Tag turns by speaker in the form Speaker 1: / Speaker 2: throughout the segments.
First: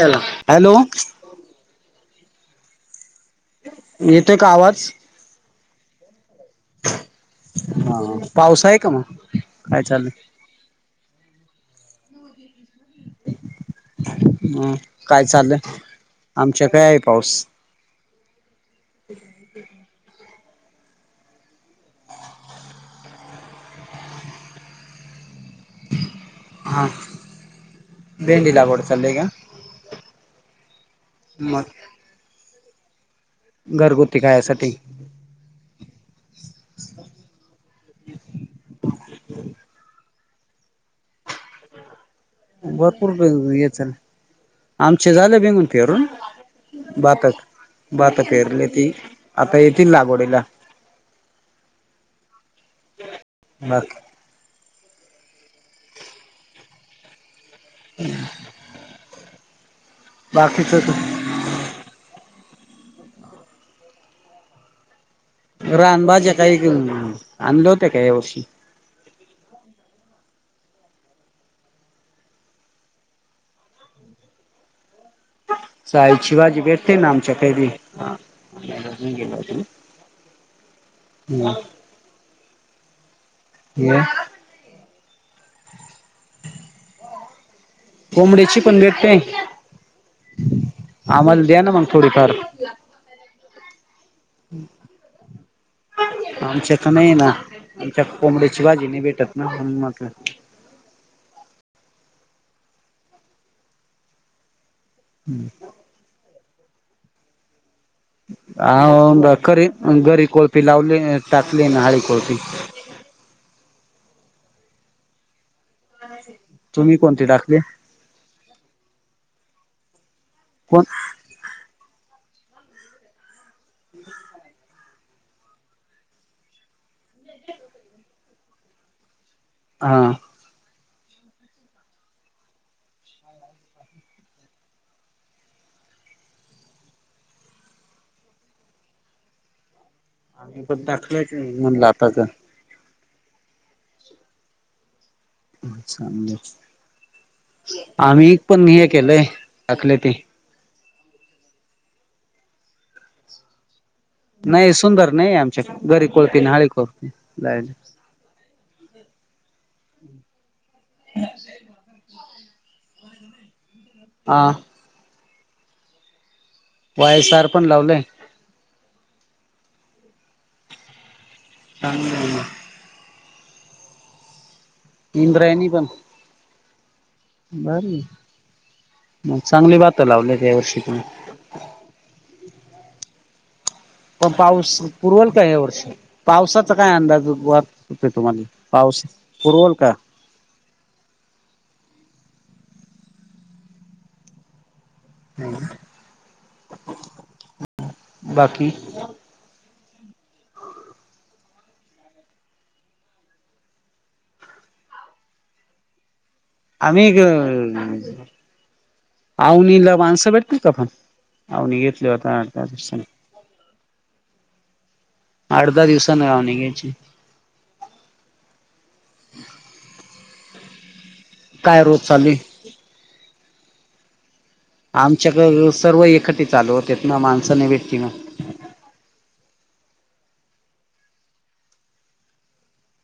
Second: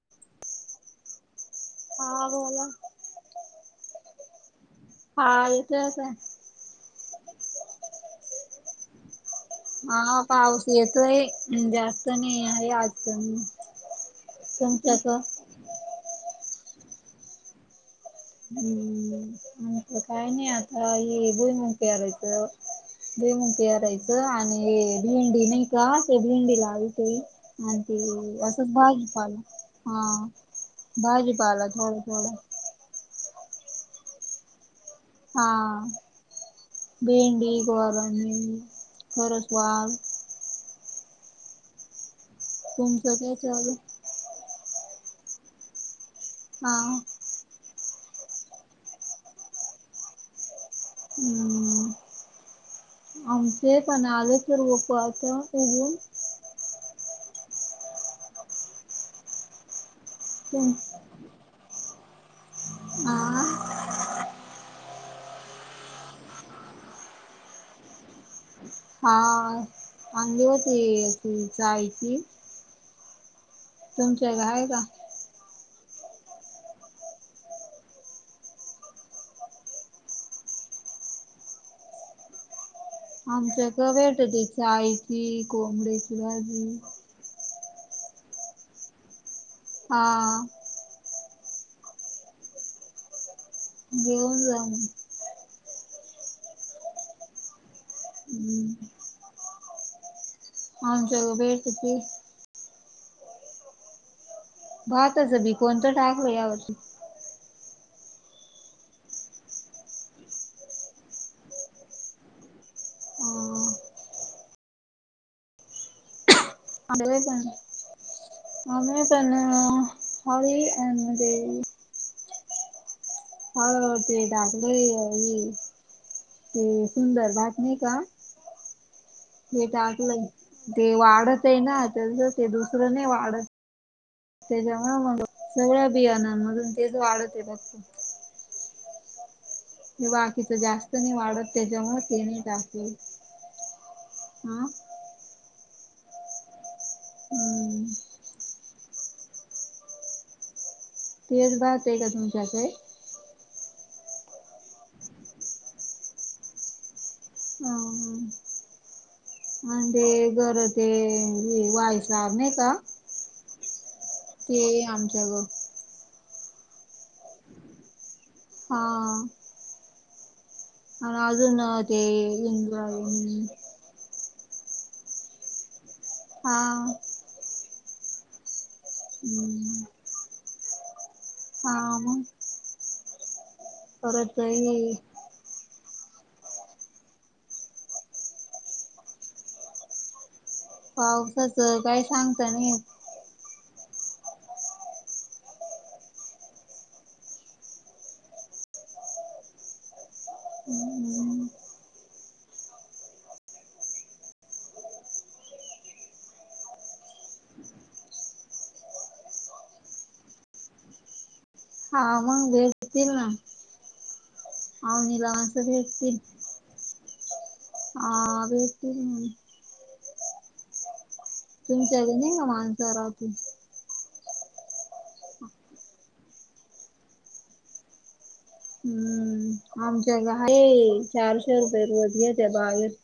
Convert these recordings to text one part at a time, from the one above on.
Speaker 1: Hello hello
Speaker 2: हा बोला
Speaker 1: येतोय का आवाज
Speaker 2: हा येतोय आता
Speaker 1: हा पाऊस आहे का मग काय
Speaker 2: हा
Speaker 1: चाललंय
Speaker 2: पाऊस येतोय जास्त नाही आहे. आज सन सन त्याचं
Speaker 1: चालय आमच्याकड आहे पाऊस
Speaker 2: हम्म आमच काही नाही आता हे भुईमूग पेरायचं भुईमूग पेरायचं आणि हे भेंडी नाही गा ते भिंडी
Speaker 1: हा
Speaker 2: लाविते आणि ते
Speaker 1: भेंडी
Speaker 2: असंच
Speaker 1: लागवड चाललीय का
Speaker 2: भाजीपालं हा भाजीपाला
Speaker 1: मग
Speaker 2: थोडा थोडा
Speaker 1: घरगुती खायासाठी
Speaker 2: हा भेंडी गोरानी परत वॉल
Speaker 1: भरपूर
Speaker 2: तुमचं काय चालू
Speaker 1: येचल आमचे झाले भुईमुंग पेरून
Speaker 2: हा
Speaker 1: भातात भातात पेरल्याती आता येतील लागवडीला
Speaker 2: हम्म आमचे
Speaker 1: बाकी
Speaker 2: पण आले सर्व पात उगऊन
Speaker 1: हम्
Speaker 2: तुम
Speaker 1: बाकीच त
Speaker 2: हा
Speaker 1: रानबाज काही आणले होत्या का या वर्षी
Speaker 2: हा आणली होती एक हिच्या आईची ची् तुमच्या आई हाय का
Speaker 1: चाळीची भाजी भेटते ना आमच्याकडं ह्याच्यातन गेला तू हम्
Speaker 2: आमच क भेटती चाळीची कोंबरेची भाजी
Speaker 1: कोंबड्याची पन भेटते
Speaker 2: हा
Speaker 1: आम्हाला द्या ना मग थोडीफार
Speaker 2: घेऊन जा मग
Speaker 1: आमच्याक नाहीये ना आमच्यात कोंबड्याची
Speaker 2: हम्म
Speaker 1: भाजी नाही भेटत. नको न म्हटलं.
Speaker 2: आमच्याक भेटती. भाताचं बी कोणतं टाकू यावर्षी
Speaker 1: आ खरीप घरी कोळफी लावली टाकली ना हळी कोळफी
Speaker 2: हा
Speaker 1: तुम्ही कोणते टाकले?
Speaker 2: ऊसन
Speaker 1: कोण
Speaker 2: [inaudible] ह ते लागलं ह्या वेळी सुंदर भात नाही का ते
Speaker 1: हा
Speaker 2: टाकलंय. ते वाढत ये ना त्याच ते दुसरं नाही वाढत. त्याच्यामुळे मग सगळ्या बियांनानमधून तेच वाढत ये फक्त ते बाकीच
Speaker 1: आम्ही पण
Speaker 2: जास्त नाही
Speaker 1: टाकलंच
Speaker 2: वाढत ये
Speaker 1: म्हणलं
Speaker 2: त्याच्यामुळ
Speaker 1: आता
Speaker 2: ते
Speaker 1: का
Speaker 2: नाई टाकेल हं
Speaker 1: अच्छा!
Speaker 2: हम्म
Speaker 1: आम्ही पण हे केलंय टाकले ते
Speaker 2: तेच भात ये का तुमच्याकडे?
Speaker 1: नाही सुंदर नाहीये आमच्याक घरी कोळपी ना हळी कोळपी लावली
Speaker 2: हा म ते करत ते वायसार नाही का?
Speaker 1: हा
Speaker 2: ते आमच्या ग
Speaker 1: वायसार पण लावलंय.
Speaker 2: हा आणि अजून ते
Speaker 1: चांगलं
Speaker 2: इंद्रायणी
Speaker 1: इंद्रयानी पण
Speaker 2: हा
Speaker 1: भारीये मग चांगली
Speaker 2: हम्म
Speaker 1: भाता लावल्यात या वर्षी पण
Speaker 2: हा मग.
Speaker 1: पण
Speaker 2: परत
Speaker 1: पाऊस
Speaker 2: हे
Speaker 1: पुरवल का या वर्षी पावसाचा काय अंदाज वाटते तुम्हाला पाऊस पुरवल का?
Speaker 2: पावसाच काय सांगता नाही येत.
Speaker 1: हम्म बाकी?
Speaker 2: [unintelligible]
Speaker 1: आम्ही आवनीला माणसं भेटतील का पण औऊनी
Speaker 2: हा
Speaker 1: घेतले होते
Speaker 2: मग
Speaker 1: आत्ता दिसेना
Speaker 2: भेटतील ना. आवनीला माणसं
Speaker 1: आठ दहा दिवसांनी अवनी घ्यायची.
Speaker 2: आ भेटतील ना
Speaker 1: काय रोज
Speaker 2: तुमच्याकड
Speaker 1: चालू
Speaker 2: नाही ना माणस राहती.
Speaker 1: आमच्याक हे सर्व एकखट्टी चालू होतेत ना माणस नाही भेटती ना
Speaker 2: हम्म आमच्याक हाय चारशे रुपये रोज घ्यात्या बावीस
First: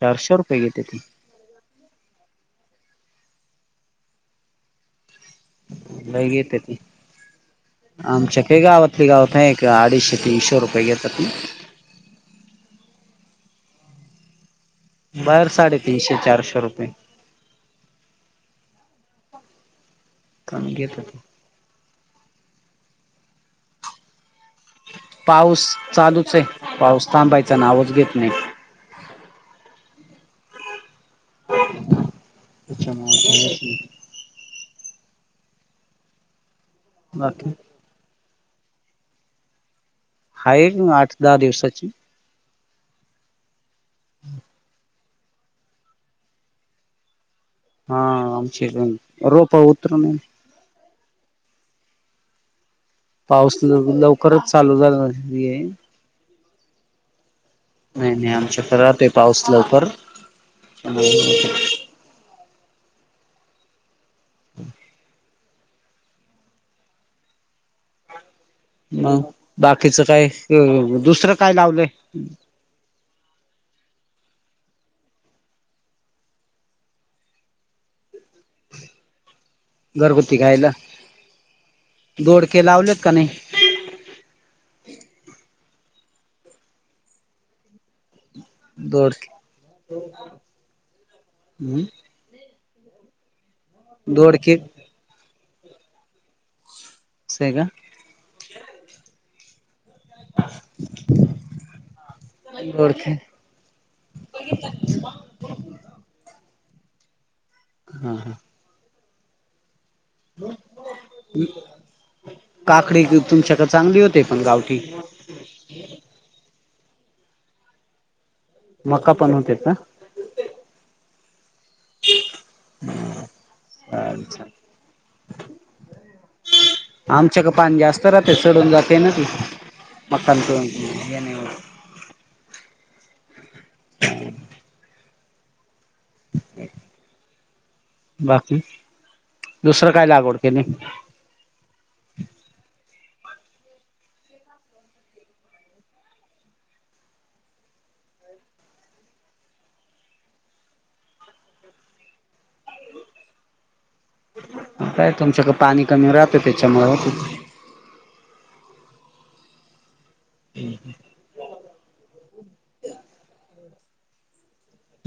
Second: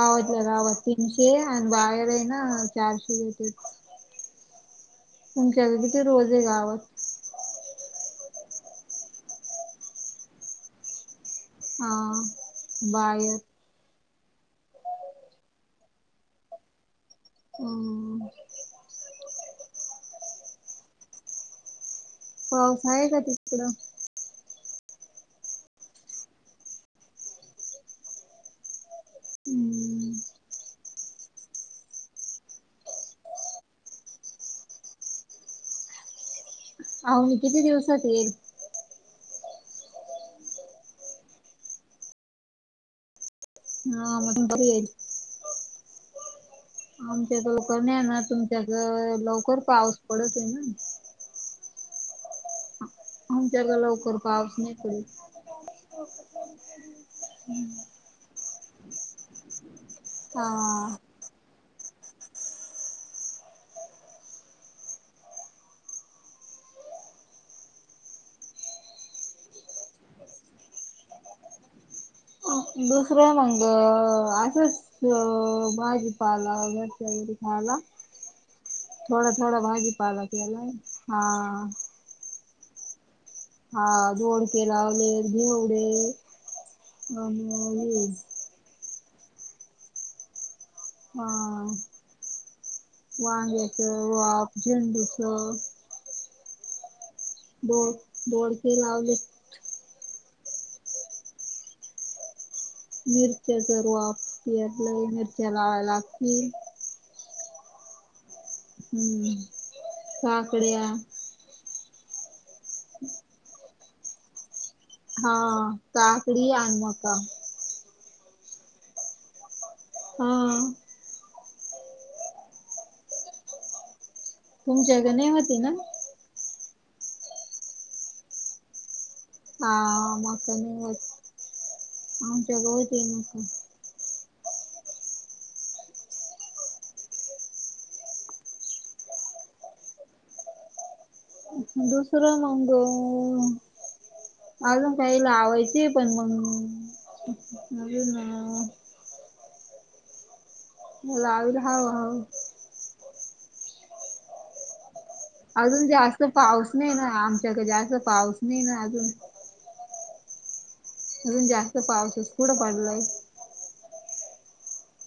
Speaker 1: चारशे रुपये
Speaker 2: गावात
Speaker 1: घेते ती
Speaker 2: तीनशे आणि बाहेर ये ना चारशे घेतेत. किती
Speaker 1: नाही
Speaker 2: रोज आहे
Speaker 1: घेत्या की
Speaker 2: गावात?
Speaker 1: आमच्याक गावातल्या गावात आहे एक अडीचशे तीनशे रुपये घेतात.
Speaker 2: हा बाय.
Speaker 1: बाहेर साडेतीनशे-चारशे रुपये
Speaker 2: हम्म
Speaker 1: कमी घेतात.
Speaker 2: पाऊस आहे का तिकडं?
Speaker 1: पाऊस चालूच आहे पाऊस थांबायचं नावच घेत नाही.
Speaker 2: हम्म
Speaker 1: [unintelligible]
Speaker 2: अवनी
Speaker 1: बाकी
Speaker 2: किती दिवसात येईल?
Speaker 1: हाये एक आठ-दहा दिवसाची.
Speaker 2: हा म तुम्ही बरे हेत. आमच्यात कोण नाही
Speaker 1: हा
Speaker 2: येनार
Speaker 1: आमची
Speaker 2: तुमच्यात
Speaker 1: रोप
Speaker 2: लवकर पाऊस
Speaker 1: उतरून
Speaker 2: पडतोय ना.
Speaker 1: पाऊस
Speaker 2: आमच्याकडं लवकर
Speaker 1: लवकरच
Speaker 2: पाऊस नही
Speaker 1: चालू झाला
Speaker 2: पडत.
Speaker 1: हे नाही नाही आमच्याकडं राहतोय पाऊस लवकर
Speaker 2: हा.
Speaker 1: [inaudible] मग बाकीच काय दुसरं काय लावलंय?
Speaker 2: दुसरं मंग असंच भाजी पाला घरच्या घरी खायाला.
Speaker 1: [unintelligible]
Speaker 2: थोडा थोडा भाजीपाला
Speaker 1: घरगुती
Speaker 2: केला.
Speaker 1: खायला
Speaker 2: हा
Speaker 1: दोडके लावलेत का नाही?
Speaker 2: हा दोडके लावले घेवडे आणि हे
Speaker 1: दोडके
Speaker 2: हा
Speaker 1: हम्म
Speaker 2: वांग्याच वाफ,
Speaker 1: दोडके
Speaker 2: झेंडूचं,
Speaker 1: असं आहे का
Speaker 2: दोड दोडके लावलेत
Speaker 1: [inaudible] दोडके
Speaker 2: मिरच्याचं रॉप पेरलं मिरच्या लावाव्या लागतील.
Speaker 1: हा हा
Speaker 2: हम्म काकड्या.
Speaker 1: काकडी घेऊ तुमच्याकड चांगली होती पण गावठी
Speaker 2: हा काकडी आणि मका
Speaker 1: मका पण होते का?
Speaker 2: हा
Speaker 1: अच्छा
Speaker 2: तुमच्याग नाही होती ना मी
Speaker 1: आमच्याक पाणी जास्त राहते सडून जाते ना ती.
Speaker 2: हा
Speaker 1: मकांच
Speaker 2: मका नाही
Speaker 1: हे नाही होत.
Speaker 2: होतं आमच्या गावात हाय मका
Speaker 1: [inaudible] बाकी दुसरं काय लागवड केली?
Speaker 2: दुसरं मंग अजून काही लावायचे पण मग अजून लाविल हळू हळू.
Speaker 1: काय तुमच्याकड पाणी कमी राहतं त्याच्यामुळे
Speaker 2: ग जास्त पाऊस नाही ना अजून
Speaker 1: हम्म हम्म
Speaker 2: अजून जास्त पाऊसच कूढं पडलाय?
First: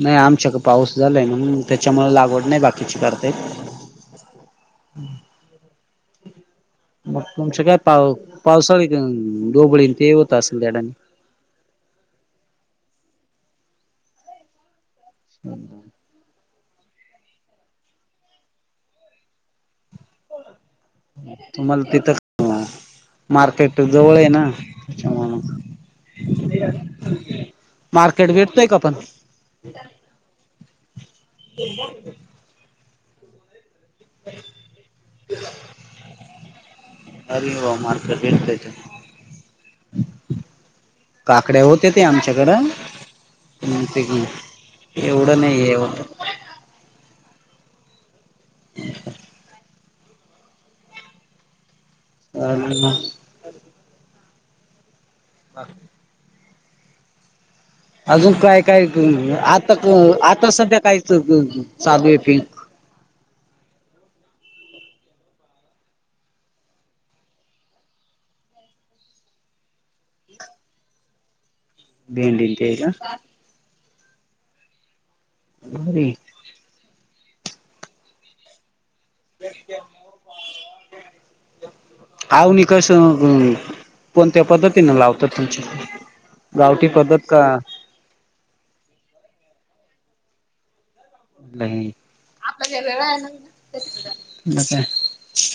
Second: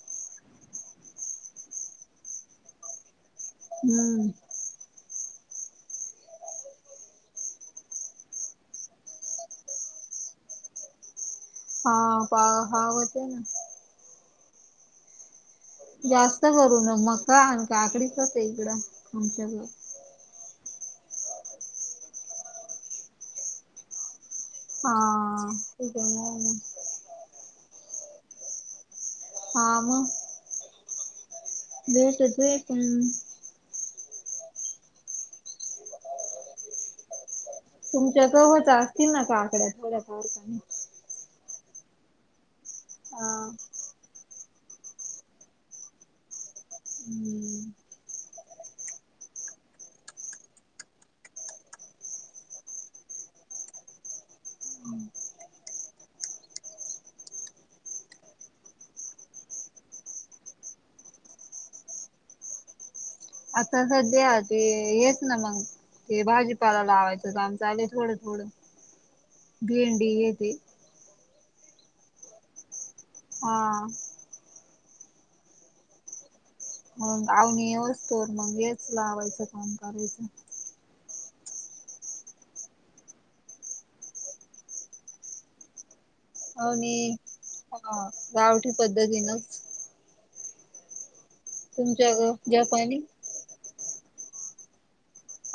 Speaker 1: नाही आमच्याक पाऊस झालाय मग त्याच्यामुळे लागवड नाही बाकीची करता येत.
Speaker 2: हम्म...
Speaker 1: मग तुमच्या काय पाव पावसाळी डोबळीन ते होत असेल त्या टाईमिंग
Speaker 2: ह पा हा होते ना.,,
Speaker 1: हम्...
Speaker 2: जास्त करू न मका आण काकडीच आहे इकडं आमच्याक., -
Speaker 1: तुम्हाला तिथं मार्केट जवळ आहे ना., - अ
Speaker 2: हा त्याच्यामुळे
Speaker 1: म्ह मार्केट भेटतय का पण
Speaker 2: हा मग बेसुध आहे पण
Speaker 1: अरे वा मार्केट
Speaker 2: तुमच्या
Speaker 1: भेटतय
Speaker 2: गव्हाचा असतील ना का आकड्यात पाणी
Speaker 1: काकड्या होते ते आमच्याकडं.
Speaker 2: हा...,
Speaker 1: नपिक एवढ ने येव,
Speaker 2: हम्म..
Speaker 1: ह. ह.. हा.. अजून काय काय आता आता सध्या काय चालू आहे फि,
Speaker 2: आता सध्या ते हेच ना मग, ते भाजीपाला लावायचं का आमच आले थोडं थोडं भेंडी घेते,
Speaker 1: भेड ते आहे का?
Speaker 2: हा...
Speaker 1: ह.
Speaker 2: मग पावणे येवस्तोर मग हेच लावायचं काम करायचं,
Speaker 1: आवणी कस, कोणत्या पद्धतीनें लावतात तुमच्याकडे,
Speaker 2: आवणी गावठी पद्धतीनच,.
Speaker 1: नाही
Speaker 2: तुमच्या
Speaker 1: आपल्या ज
Speaker 2: जपानी
Speaker 1: वेळा आहे मग काय.,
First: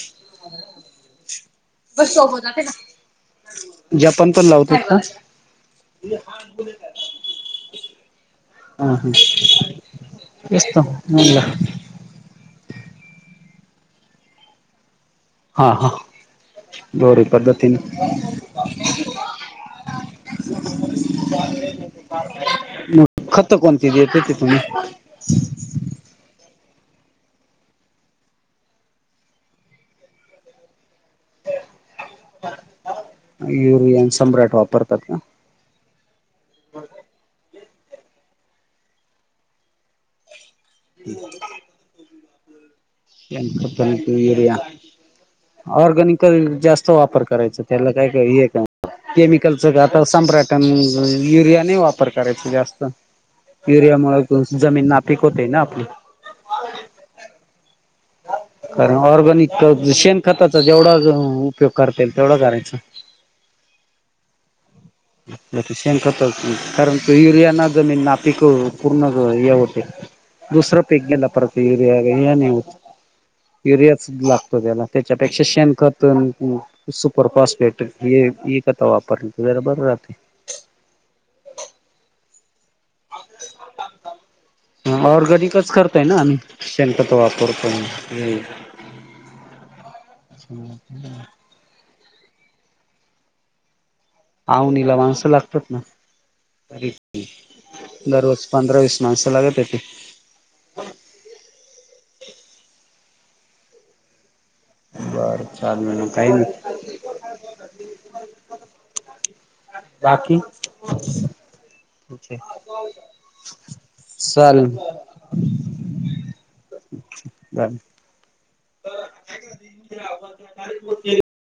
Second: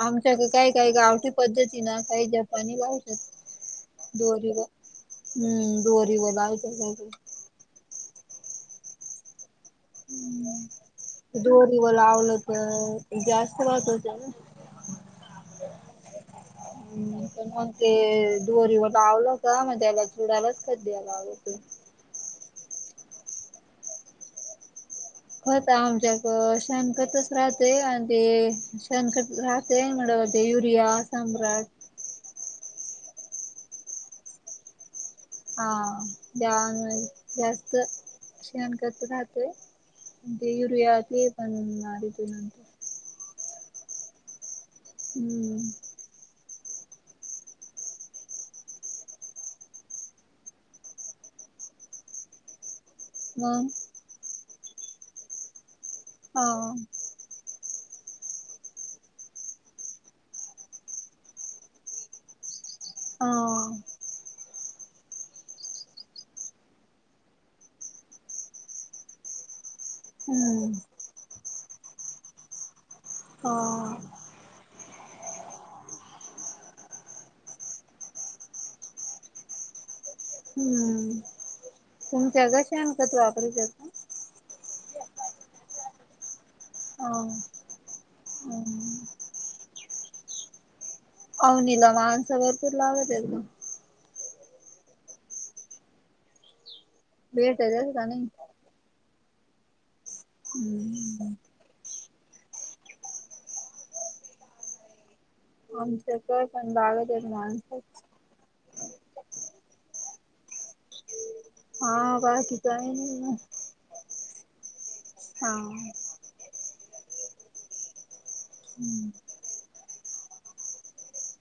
Speaker 2: आमच्या काही काही गावठी पद्धती ना काही जपानी लावतात.
Speaker 1: जपान पण
Speaker 2: दोरी व
Speaker 1: लावतात का
Speaker 2: हम्म दोरी वर लावतात
Speaker 1: हम ह येतो म्हणलं.,
Speaker 2: ब लावलं तर जास्त महत्त्वाच आहे ना,.
Speaker 1: हा हा.. दोरी
Speaker 2: मग ते
Speaker 1: पद्धतीने
Speaker 2: दोरीवर लावलं का मग त्याला चुरायाला द्याला आव
Speaker 1: बानवे. मग खत कोणती दयेत त तुम्ही??
Speaker 2: खत आमच्या इथे शेणखतच राहतंय तें शेणखत राहत तें युरिया सम्राट.
Speaker 1: युरिया अन सम्राट वापरतात का
Speaker 2: हा त्यामुळे जास्त शेणखत राहतय त्ये युरिया तें पण आत
Speaker 1: युरिया
Speaker 2: हम्म.
Speaker 1: ऑर्गनिक. जास्त वापर करायचा त्याला काय काय हे आहे का? केमिकलचं आता सम्राटन, युरिया नही वापर करायचा जास्त,
Speaker 2: मग
Speaker 1: युरिया मुळं, जमीन नापिक होते ना आपली,
Speaker 2: हा.
Speaker 1: कारण ऑर्गनिक शेण खताचा जेवढा उपयोग करता येईल तेवढा करायचा.
Speaker 2: हा.
Speaker 1: त्याचे शेण, खतं, कारण तो युरिया ने, जमीन, नापिक पूर्ण हे होते.
Speaker 2: हम्म
Speaker 1: दुसरं पीक घ्यायला, परत युरिया नाही होत
Speaker 2: हा
Speaker 1: युरियाच लागतो त्याला. त्याच्यापेक्षा शेण खत. सुपरफास्ट बॅटरी हे, खत, वापरली बर झालं.
Speaker 2: ह, तुमच्याक, शेणखत वापरित्यात ना.
Speaker 1: ऑरगॅनिकच करताय ना आम्ही
Speaker 2: का अ
Speaker 1: शेणखत वापरतो हं ह्.,
Speaker 2: आवनीला माणसं, भरपूर, लागाव्यात ना.
Speaker 1: आवणीला माणस लागतात ना तरी
Speaker 2: भेटतच का नाही
Speaker 1: दररोज,. पंधरा वीस माणसं लागत्या तीत.
Speaker 2: हं.
Speaker 1: बरं चार महिने, काही. नाही.
Speaker 2: ते माणसंच.
Speaker 1: बाकी,.
Speaker 2: हा बाकी काय नाही.
Speaker 1: चालेल मग.
Speaker 2: हा,
Speaker 1: काय.
Speaker 2: हुं.